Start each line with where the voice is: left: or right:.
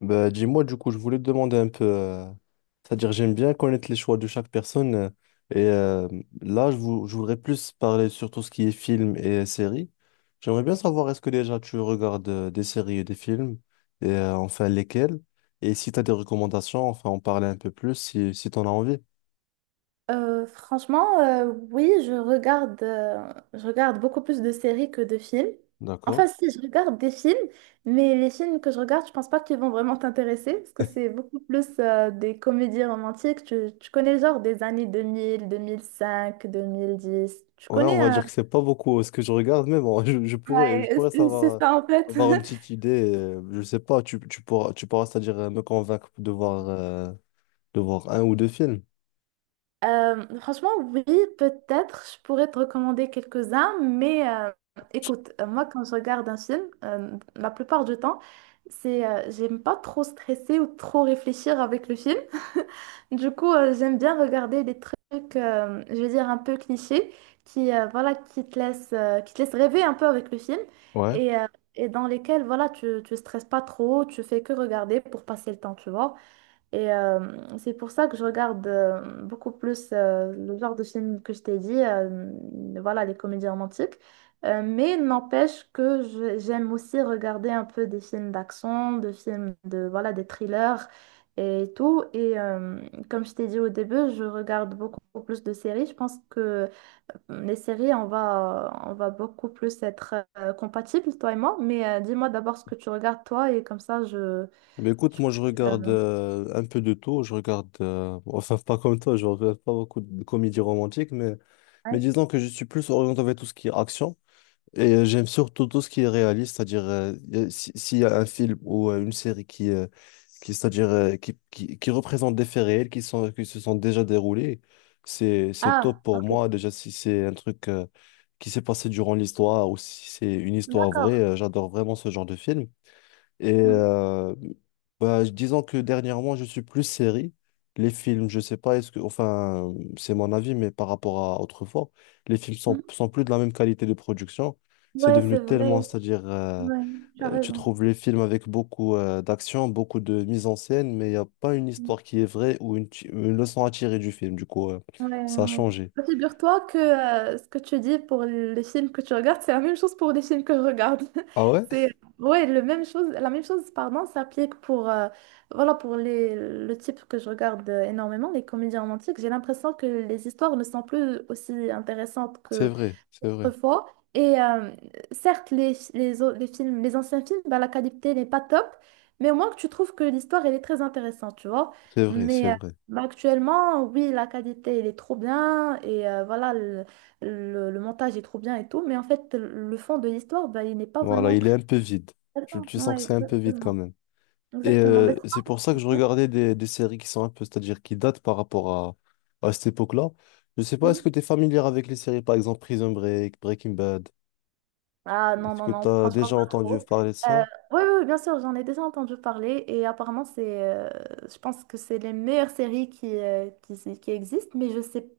left: Bah, dis-moi, du coup, je voulais te demander un peu. C'est-à-dire, j'aime bien connaître les choix de chaque personne. Et là, je voudrais plus parler sur tout ce qui est films et séries. J'aimerais bien savoir, est-ce que déjà tu regardes des séries et des films? Et enfin, lesquels? Et si tu as des recommandations, enfin, en parler un peu plus si tu en as envie.
right: Franchement, oui, je regarde beaucoup plus de séries que de films. Enfin,
left: D'accord?
right: si, je regarde des films, mais les films que je regarde, je pense pas qu'ils vont vraiment t'intéresser, parce que c'est beaucoup plus des comédies romantiques. Tu connais le genre des années deux 2000 2005 2010. Tu
left: Ouais, on
right: connais...
left: va dire que c'est pas beaucoup ce que je regarde, mais bon, je, je pourrais,
right: Ouais,
left: je pourrais
right: c'est c'est
left: savoir,
right: ça en fait.
left: avoir une petite idée. Je sais pas, tu pourras, c'est-à-dire, me convaincre de voir. De voir un ou deux films.
right: Franchement, oui, peut-être, je pourrais te recommander quelques-uns, mais écoute, moi, quand je regarde un film, la plupart du temps, c'est, j'aime pas trop stresser ou trop réfléchir avec le film. Du coup, j'aime bien regarder des trucs, je vais dire, un peu clichés, qui, voilà, qui te laissent rêver un peu avec le film
left: Ouais.
right: et, euh, et dans lesquels, voilà, tu stresses pas trop, tu fais que regarder pour passer le temps, tu vois. Et c'est pour ça que je regarde beaucoup plus le genre de film que je t'ai dit, voilà, les comédies romantiques. Mais n'empêche que j'aime aussi regarder un peu des films d'action, des films de, voilà, des thrillers et tout. Et comme je t'ai dit au début, je regarde beaucoup plus de séries. Je pense que les séries, on va beaucoup plus être compatibles, toi et moi. Mais dis-moi d'abord ce que tu regardes, toi, et comme ça,
left: Mais écoute, moi je
right: je...
left: regarde
right: euh,
left: un peu de tout. Je regarde, enfin pas comme toi, je regarde pas beaucoup de comédies romantiques, mais
right: ouais.
left: disons que je suis plus orienté vers tout ce qui est action. Et j'aime surtout tout ce qui est réaliste, c'est-à-dire y a- si- s'il y a un film ou une série qui représente des faits réels qui se sont déjà déroulés, c'est top
right: Ah,
left: pour
right: ok.
left: moi. Déjà, si c'est un truc qui s'est passé durant l'histoire ou si c'est une histoire vraie,
right: D'accord.
left: j'adore vraiment ce genre de film. Et
right: Mhm,
left: bah, disons que dernièrement, je suis plus série. Les films, je sais pas, est-ce que, enfin, c'est mon avis, mais par rapport à autrefois, les films sont,
right: mhm.
left: sont plus de la même qualité de production. C'est
right: Ouais,
left: devenu
right: c'est
left: tellement,
right: vrai.
left: c'est-à-dire,
right: Ouais, tu as
left: tu
right: raison.
left: trouves les films avec beaucoup d'action, beaucoup de mise en scène, mais il n'y a pas une
right: Mm.
left: histoire qui est vraie ou une leçon à tirer du film. Du coup,
right: Ouais,
left: ça a
right: ouais.
left: changé.
right: Bah, figure-toi que ce que tu dis pour les films que tu regardes, c'est la même chose pour les films que je regarde.
left: Ah ouais?
right: C'est ouais, le même chose, la même chose, pardon, s'applique pour voilà pour les le type que je regarde énormément, les comédies romantiques. J'ai l'impression que les histoires ne sont plus aussi intéressantes
left: C'est
right: que.
left: vrai, c'est vrai,
right: Autrefois. Et certes, les les films, les anciens films, bah, la qualité n'est pas top, mais au moins que tu trouves que l'histoire, elle est très intéressante, tu vois.
left: c'est vrai, c'est
right: Mais
left: vrai.
right: bah, actuellement, oui, la qualité, elle est trop bien, et voilà, le, le montage est trop bien et tout, mais en fait, le fond de l'histoire, bah, il n'est pas
left: Voilà,
right: vraiment
left: il est
right: très...
left: un peu vide. Tu,
right: intéressant.
left: tu sens
right: Ouais,
left: que c'est un peu vide quand
right: exactement.
left: même. Et
right: Exactement. Bah,
left: c'est pour ça que je
right: ouais.
left: regardais des séries qui sont un peu, c'est-à-dire qui datent par rapport à cette époque-là. Je sais pas, est-ce
right: Mhm.
left: que tu es familière avec les séries, par exemple Prison Break, Breaking Bad?
right: Ah non,
left: Est-ce
right: non,
left: que
right: non,
left: tu as
right: franchement
left: déjà
right: pas
left: entendu
right: trop.
left: parler de
right: Euh,
left: ça?
right: oui, oui, oui, bien sûr, j'en ai déjà entendu parler et apparemment, c'est, je pense que c'est les meilleures séries qui, qui existent, mais je sais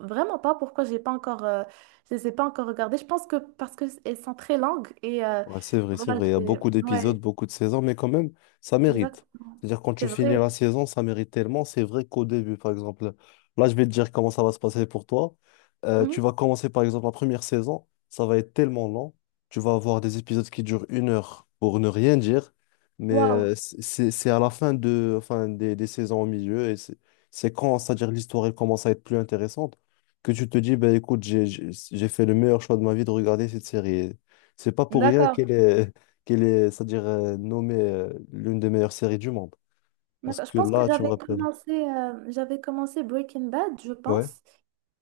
right: vraiment pas pourquoi j'ai pas encore, je les ai pas encore regardées. Je pense que parce qu'elles sont très longues et
left: Ouais, c'est vrai, c'est
right: voilà,
left: vrai. Il y a beaucoup d'épisodes,
right: ouais,
left: beaucoup de saisons, mais quand même, ça mérite.
right: exactement,
left: C'est-à-dire, quand tu
right: c'est
left: finis
right: vrai.
left: la saison, ça mérite tellement. C'est vrai qu'au début, par exemple, là, je vais te dire comment ça va se passer pour toi. Tu
right: Mhm.
left: vas commencer, par exemple, la première saison, ça va être tellement long. Tu vas avoir des épisodes qui durent une heure pour ne rien dire, mais
right: Waouh,
left: c'est à la fin de, enfin, des saisons au milieu, et c'est quand, c'est-à-dire, l'histoire elle commence à être plus intéressante, que tu te dis, ben écoute, j'ai fait le meilleur choix de ma vie de regarder cette série. C'est pas pour rien
right: d'accord.
left: qu'elle est, c'est-à-dire nommée l'une des meilleures séries du monde. Parce
right: D'accord. Je
left: que
right: pense que
left: là, tu me rappelles.
right: j'avais commencé Breaking Bad, je
left: Ouais.
right: pense.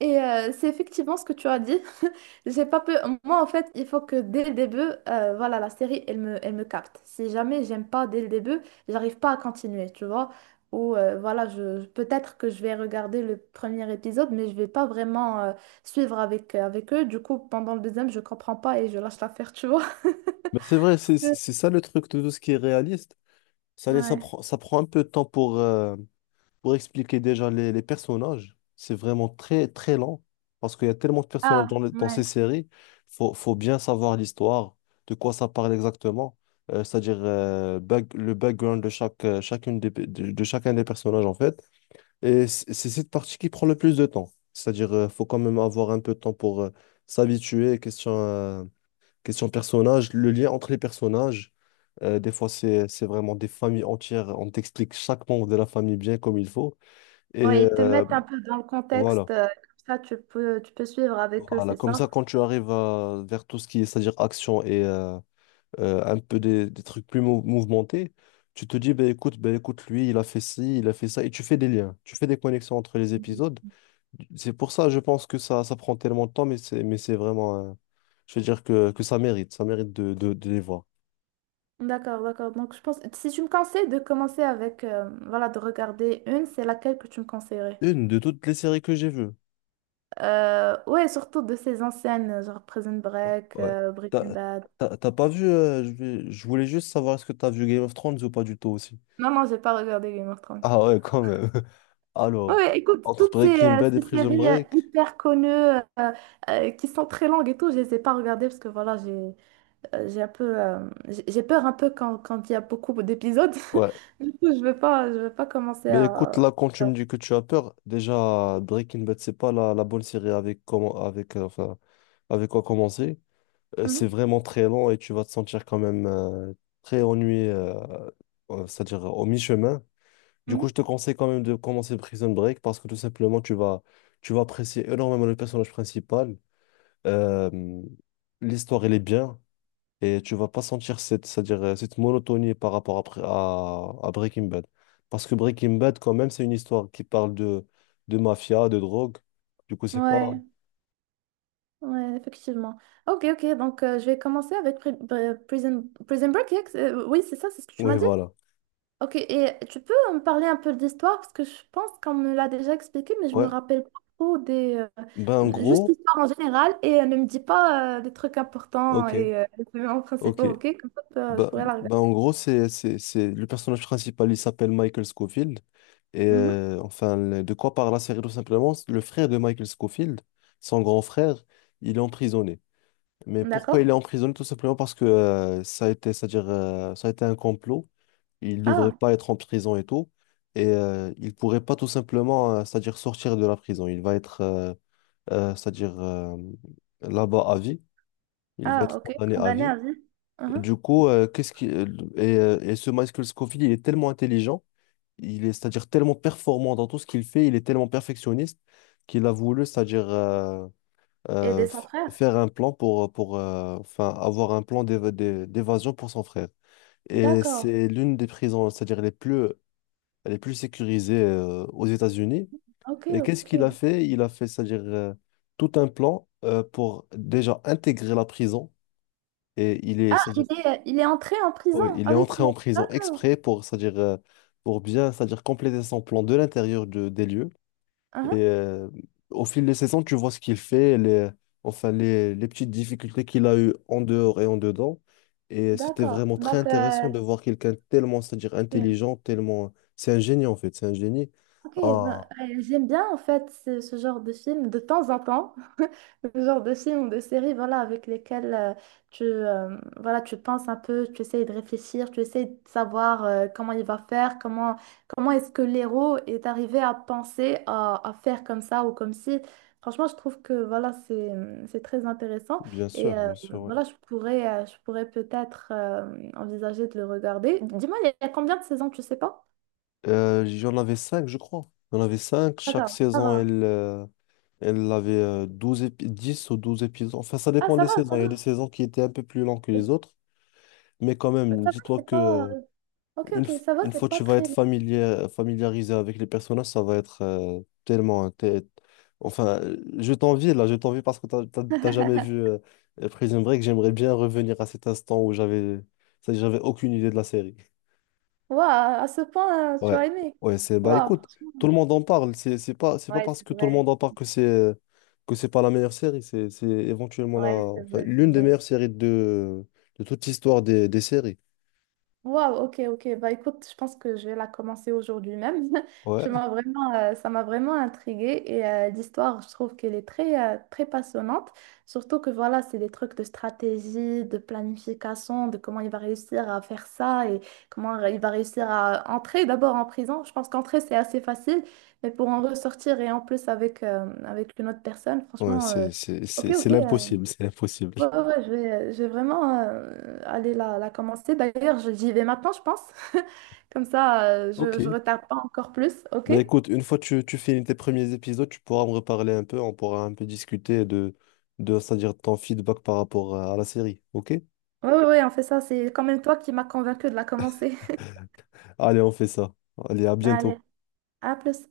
right: Et c'est effectivement ce que tu as dit. J'ai pas peur. Moi, en fait, il faut que dès le début, voilà, la série, elle me capte. Si jamais j'aime pas dès le début, j'arrive pas à continuer, tu vois. Ou voilà, je, peut-être que je vais regarder le premier épisode, mais je vais pas vraiment suivre avec, avec eux. Du coup, pendant le deuxième, je comprends pas et je lâche l'affaire, tu vois.
left: Mais c'est vrai, c'est ça le truc de tout ce qui est réaliste. Ça, laisse- ça,
right: Ouais.
left: prend, ça prend un peu de temps pour expliquer déjà les personnages. C'est vraiment très, très lent. Parce qu'il y a tellement de personnages
right: Ah,
left: dans ces
right: ouais.
left: séries. Faut bien savoir l'histoire, de quoi ça parle exactement. C'est-à-dire le background de chaque, chacune des, pe- de chacun des personnages, en fait. Et c'est cette partie qui prend le plus de temps. C'est-à-dire, faut quand même avoir un peu de temps pour s'habituer. Question personnage, le lien entre les personnages. Des fois, c'est vraiment des familles entières. On t'explique chaque membre de la famille bien comme il faut.
right: Ouais,
left: Et
right: ils te mettent un peu dans le
left: voilà.
right: contexte, comme ça tu peux suivre avec eux,
left: Voilà.
right: c'est
left: Comme
right: ça?
left: ça, quand tu arrives vers tout ce qui est, c'est-à-dire action et un peu des trucs plus mouvementés, tu te dis, ben écoute, lui, il a fait ci, il a fait ça. Et tu fais des liens. Tu fais des connexions entre les épisodes. C'est pour ça, je pense que ça prend tellement de temps, mais c'est vraiment. Je veux dire que ça mérite. Ça mérite de les voir.
right: D'accord, d'accord. Donc je pense, si tu me conseilles de commencer avec, voilà, de regarder une, c'est laquelle que tu me conseillerais?
left: Une de toutes les séries que j'ai vues.
right: Ouais, surtout de ces anciennes, genre Prison
left: Oh,
right: Break,
left: ouais.
right: Breaking
left: T'as,
right: Bad.
left: t'as pas vu. Je voulais juste savoir est-ce que t'as vu Game of Thrones ou pas du tout aussi.
right: Non, non, j'ai pas regardé Game of Thrones.
left: Ah ouais, quand même.
right: Ouais,
left: Alors,
right: ouais, écoute,
left: entre
right: toutes ces,
left: Breaking Bad et
right: ces
left: Prison
right: séries
left: Break.
right: hyper connues, qui sont très longues et tout, je les ai pas regardées parce que voilà, j'ai un peu, j'ai peur un peu quand, quand il y a beaucoup d'épisodes.
left: Ouais.
right: Du coup, je veux pas commencer
left: Mais écoute,
right: à...
left: là, quand tu me dis que tu as peur, déjà, Breaking Bad, c'est pas la bonne série avec, comment, avec, enfin, avec quoi commencer. C'est
right: Mhm,
left: vraiment très lent et tu vas te sentir quand même très ennuyé, c'est-à-dire au mi-chemin. Du coup, je
right: mhm.
left: te conseille quand même de commencer Prison Break parce que tout simplement, tu vas apprécier énormément le personnage principal. Euh, l'histoire, elle est bien et tu vas pas sentir cette, c'est-à-dire cette monotonie par rapport à Breaking Bad. Parce que Breaking Bad, quand même, c'est une histoire qui parle de mafia, de drogue. Du coup, c'est pas.
right: Ouais, ouais, effectivement. Ok, ok, donc je vais commencer avec Prison Break. Oui, c'est ça, c'est ce que tu m'as
left: Oui,
right: dit.
left: voilà.
right: Ok, et tu peux me parler un peu de l'histoire parce que je pense qu'on me l'a déjà expliqué, mais je me
left: Ouais.
right: rappelle pas trop des.
left: Ben, en
right: Juste
left: gros,
right: l'histoire en général et ne me dis pas des trucs importants
left: ok,
right: et les éléments
left: ok.
right: principaux, ok? Comme ça, je
left: Bah,
right: pourrais la regarder.
left: bah, en gros, c'est le personnage principal, il s'appelle Michael Scofield. Et
right: Mhm,
left: enfin, de quoi parle la série tout simplement? C'est le frère de Michael Scofield, son grand frère, il est emprisonné. Mais pourquoi il est
right: d'accord.
left: emprisonné? Tout simplement parce que c'est-à-dire, ça a été un complot. Il ne devrait
right: Ah,
left: pas être en prison et tout. Et il pourrait pas tout simplement, c'est-à-dire sortir de la prison. Il va être, c'est-à-dire, là-bas à vie. Il va être
right: ok.
left: condamné à
right: Condamné
left: vie.
right: à vie. Mhm.
left: Du coup, qu'est-ce qui et ce Michael Scofield, il est tellement intelligent, il est c'est-à-dire tellement performant dans tout ce qu'il fait, il est tellement perfectionniste qu'il a voulu, c'est-à-dire
right: Et des sans frères.
left: faire un plan pour pour enfin avoir un plan d'évasion pour son frère. Et
right: D'accord.
left: c'est l'une des prisons, c'est-à-dire les plus sécurisées aux États-Unis.
right: Ok,
left: Et qu'est-ce
right: ok.
left: qu'il a fait? Il a fait, c'est-à-dire tout un plan pour déjà intégrer la prison. Et il est.
right: Ah, il est entré en prison
left: Oui, il est
right: avec
left: entré
right: le...
left: en prison
right: D'accord.
left: exprès pour, c'est-à-dire, pour bien, c'est-à-dire compléter son plan de l'intérieur des lieux. Et
right: Mhm.
left: au fil des saisons, tu vois ce qu'il fait, les, enfin, les petites difficultés qu'il a eues en dehors et en dedans. Et c'était
right: D'accord.
left: vraiment très
right: Donc,
left: intéressant de voir quelqu'un tellement, c'est-à-dire
right: ok.
left: intelligent, tellement. C'est un génie, en fait, c'est un génie.
right: Ok, ben,
left: Ah,
right: j'aime bien en fait ce, ce genre de film de temps en temps, le genre de film ou de série voilà, avec lesquels tu, voilà, tu penses un peu, tu essayes de réfléchir, tu essayes de savoir comment il va faire, comment, comment est-ce que l'héros est arrivé à penser à faire comme ça ou comme si. Franchement, je trouve que voilà, c'est très intéressant et
left: bien sûr, ouais.
right: voilà, je pourrais peut-être envisager de le regarder. Dis-moi, il y a combien de saisons, tu sais pas?
left: J'en avais cinq, je crois. J'en avais cinq. Chaque
right: D'accord, ça
left: saison,
right: va.
left: elle avait 12 10 ou 12 épisodes. Enfin, ça
right: Ah,
left: dépend
right: ça
left: des
right: va,
left: saisons.
right: ça
left: Il
right: va.
left: y a des saisons qui étaient un peu plus longues que
right: Ça
left: les autres. Mais quand même,
right: va,
left: dis-toi
right: c'est
left: que
right: pas. Ok, ok, ça va,
left: une
right: c'est
left: fois que
right: pas
left: tu vas
right: très
left: être
right: long.
left: familiarisé avec les personnages, ça va être tellement. Hein, Enfin, je t'envie là, je t'envie parce que t'as jamais vu Prison Break. J'aimerais bien revenir à cet instant où j'avais aucune idée de la série.
right: Waouh, à ce point, tu
left: Ouais,
right: as aimé.
left: ouais, c'est bah
right: Waouh,
left: écoute,
right: franchement.
left: tout le monde en parle. C'est pas
right: Ouais,
left: parce
right: c'est
left: que tout le
right: vrai.
left: monde en parle que c'est pas la meilleure série. C'est éventuellement la
right: Ouais, c'est
left: enfin
right: vrai, c'est
left: l'une des
right: vrai.
left: meilleures séries de toute l'histoire des séries.
right: Waouh, ok, ok. Bah écoute, je pense que je vais la commencer aujourd'hui même. Tu
left: Ouais,
right: m'as vraiment, ça m'a vraiment intriguée et l'histoire, je trouve qu'elle est très, très passionnante. Surtout que voilà, c'est des trucs de stratégie, de planification, de comment il va réussir à faire ça et comment il va réussir à entrer d'abord en prison. Je pense qu'entrer, c'est assez facile, mais pour en ressortir et en plus avec, avec une autre personne,
left: ouais,
right: franchement,
left: c'est c'est
right: ok,
left: c'est c'est
right: ok,
left: l'impossible, c'est l'impossible.
right: ouais, ouais, ouais, je vais vraiment aller la, la commencer. D'ailleurs, j'y vais maintenant, je pense. Comme ça,
left: Ok.
right: je retarde pas encore plus, ok?
left: Mais
right: Ouais,
left: écoute, une fois que tu finis tes premiers épisodes, tu pourras me reparler un peu, on pourra un peu discuter de c'est-à-dire ton feedback par rapport à la série. Ok?
right: ouais, ouais, on fait ça. C'est quand même toi qui m'as convaincu de la commencer.
left: Allez, on fait ça. Allez, à
right: Allez,
left: bientôt.
right: à plus.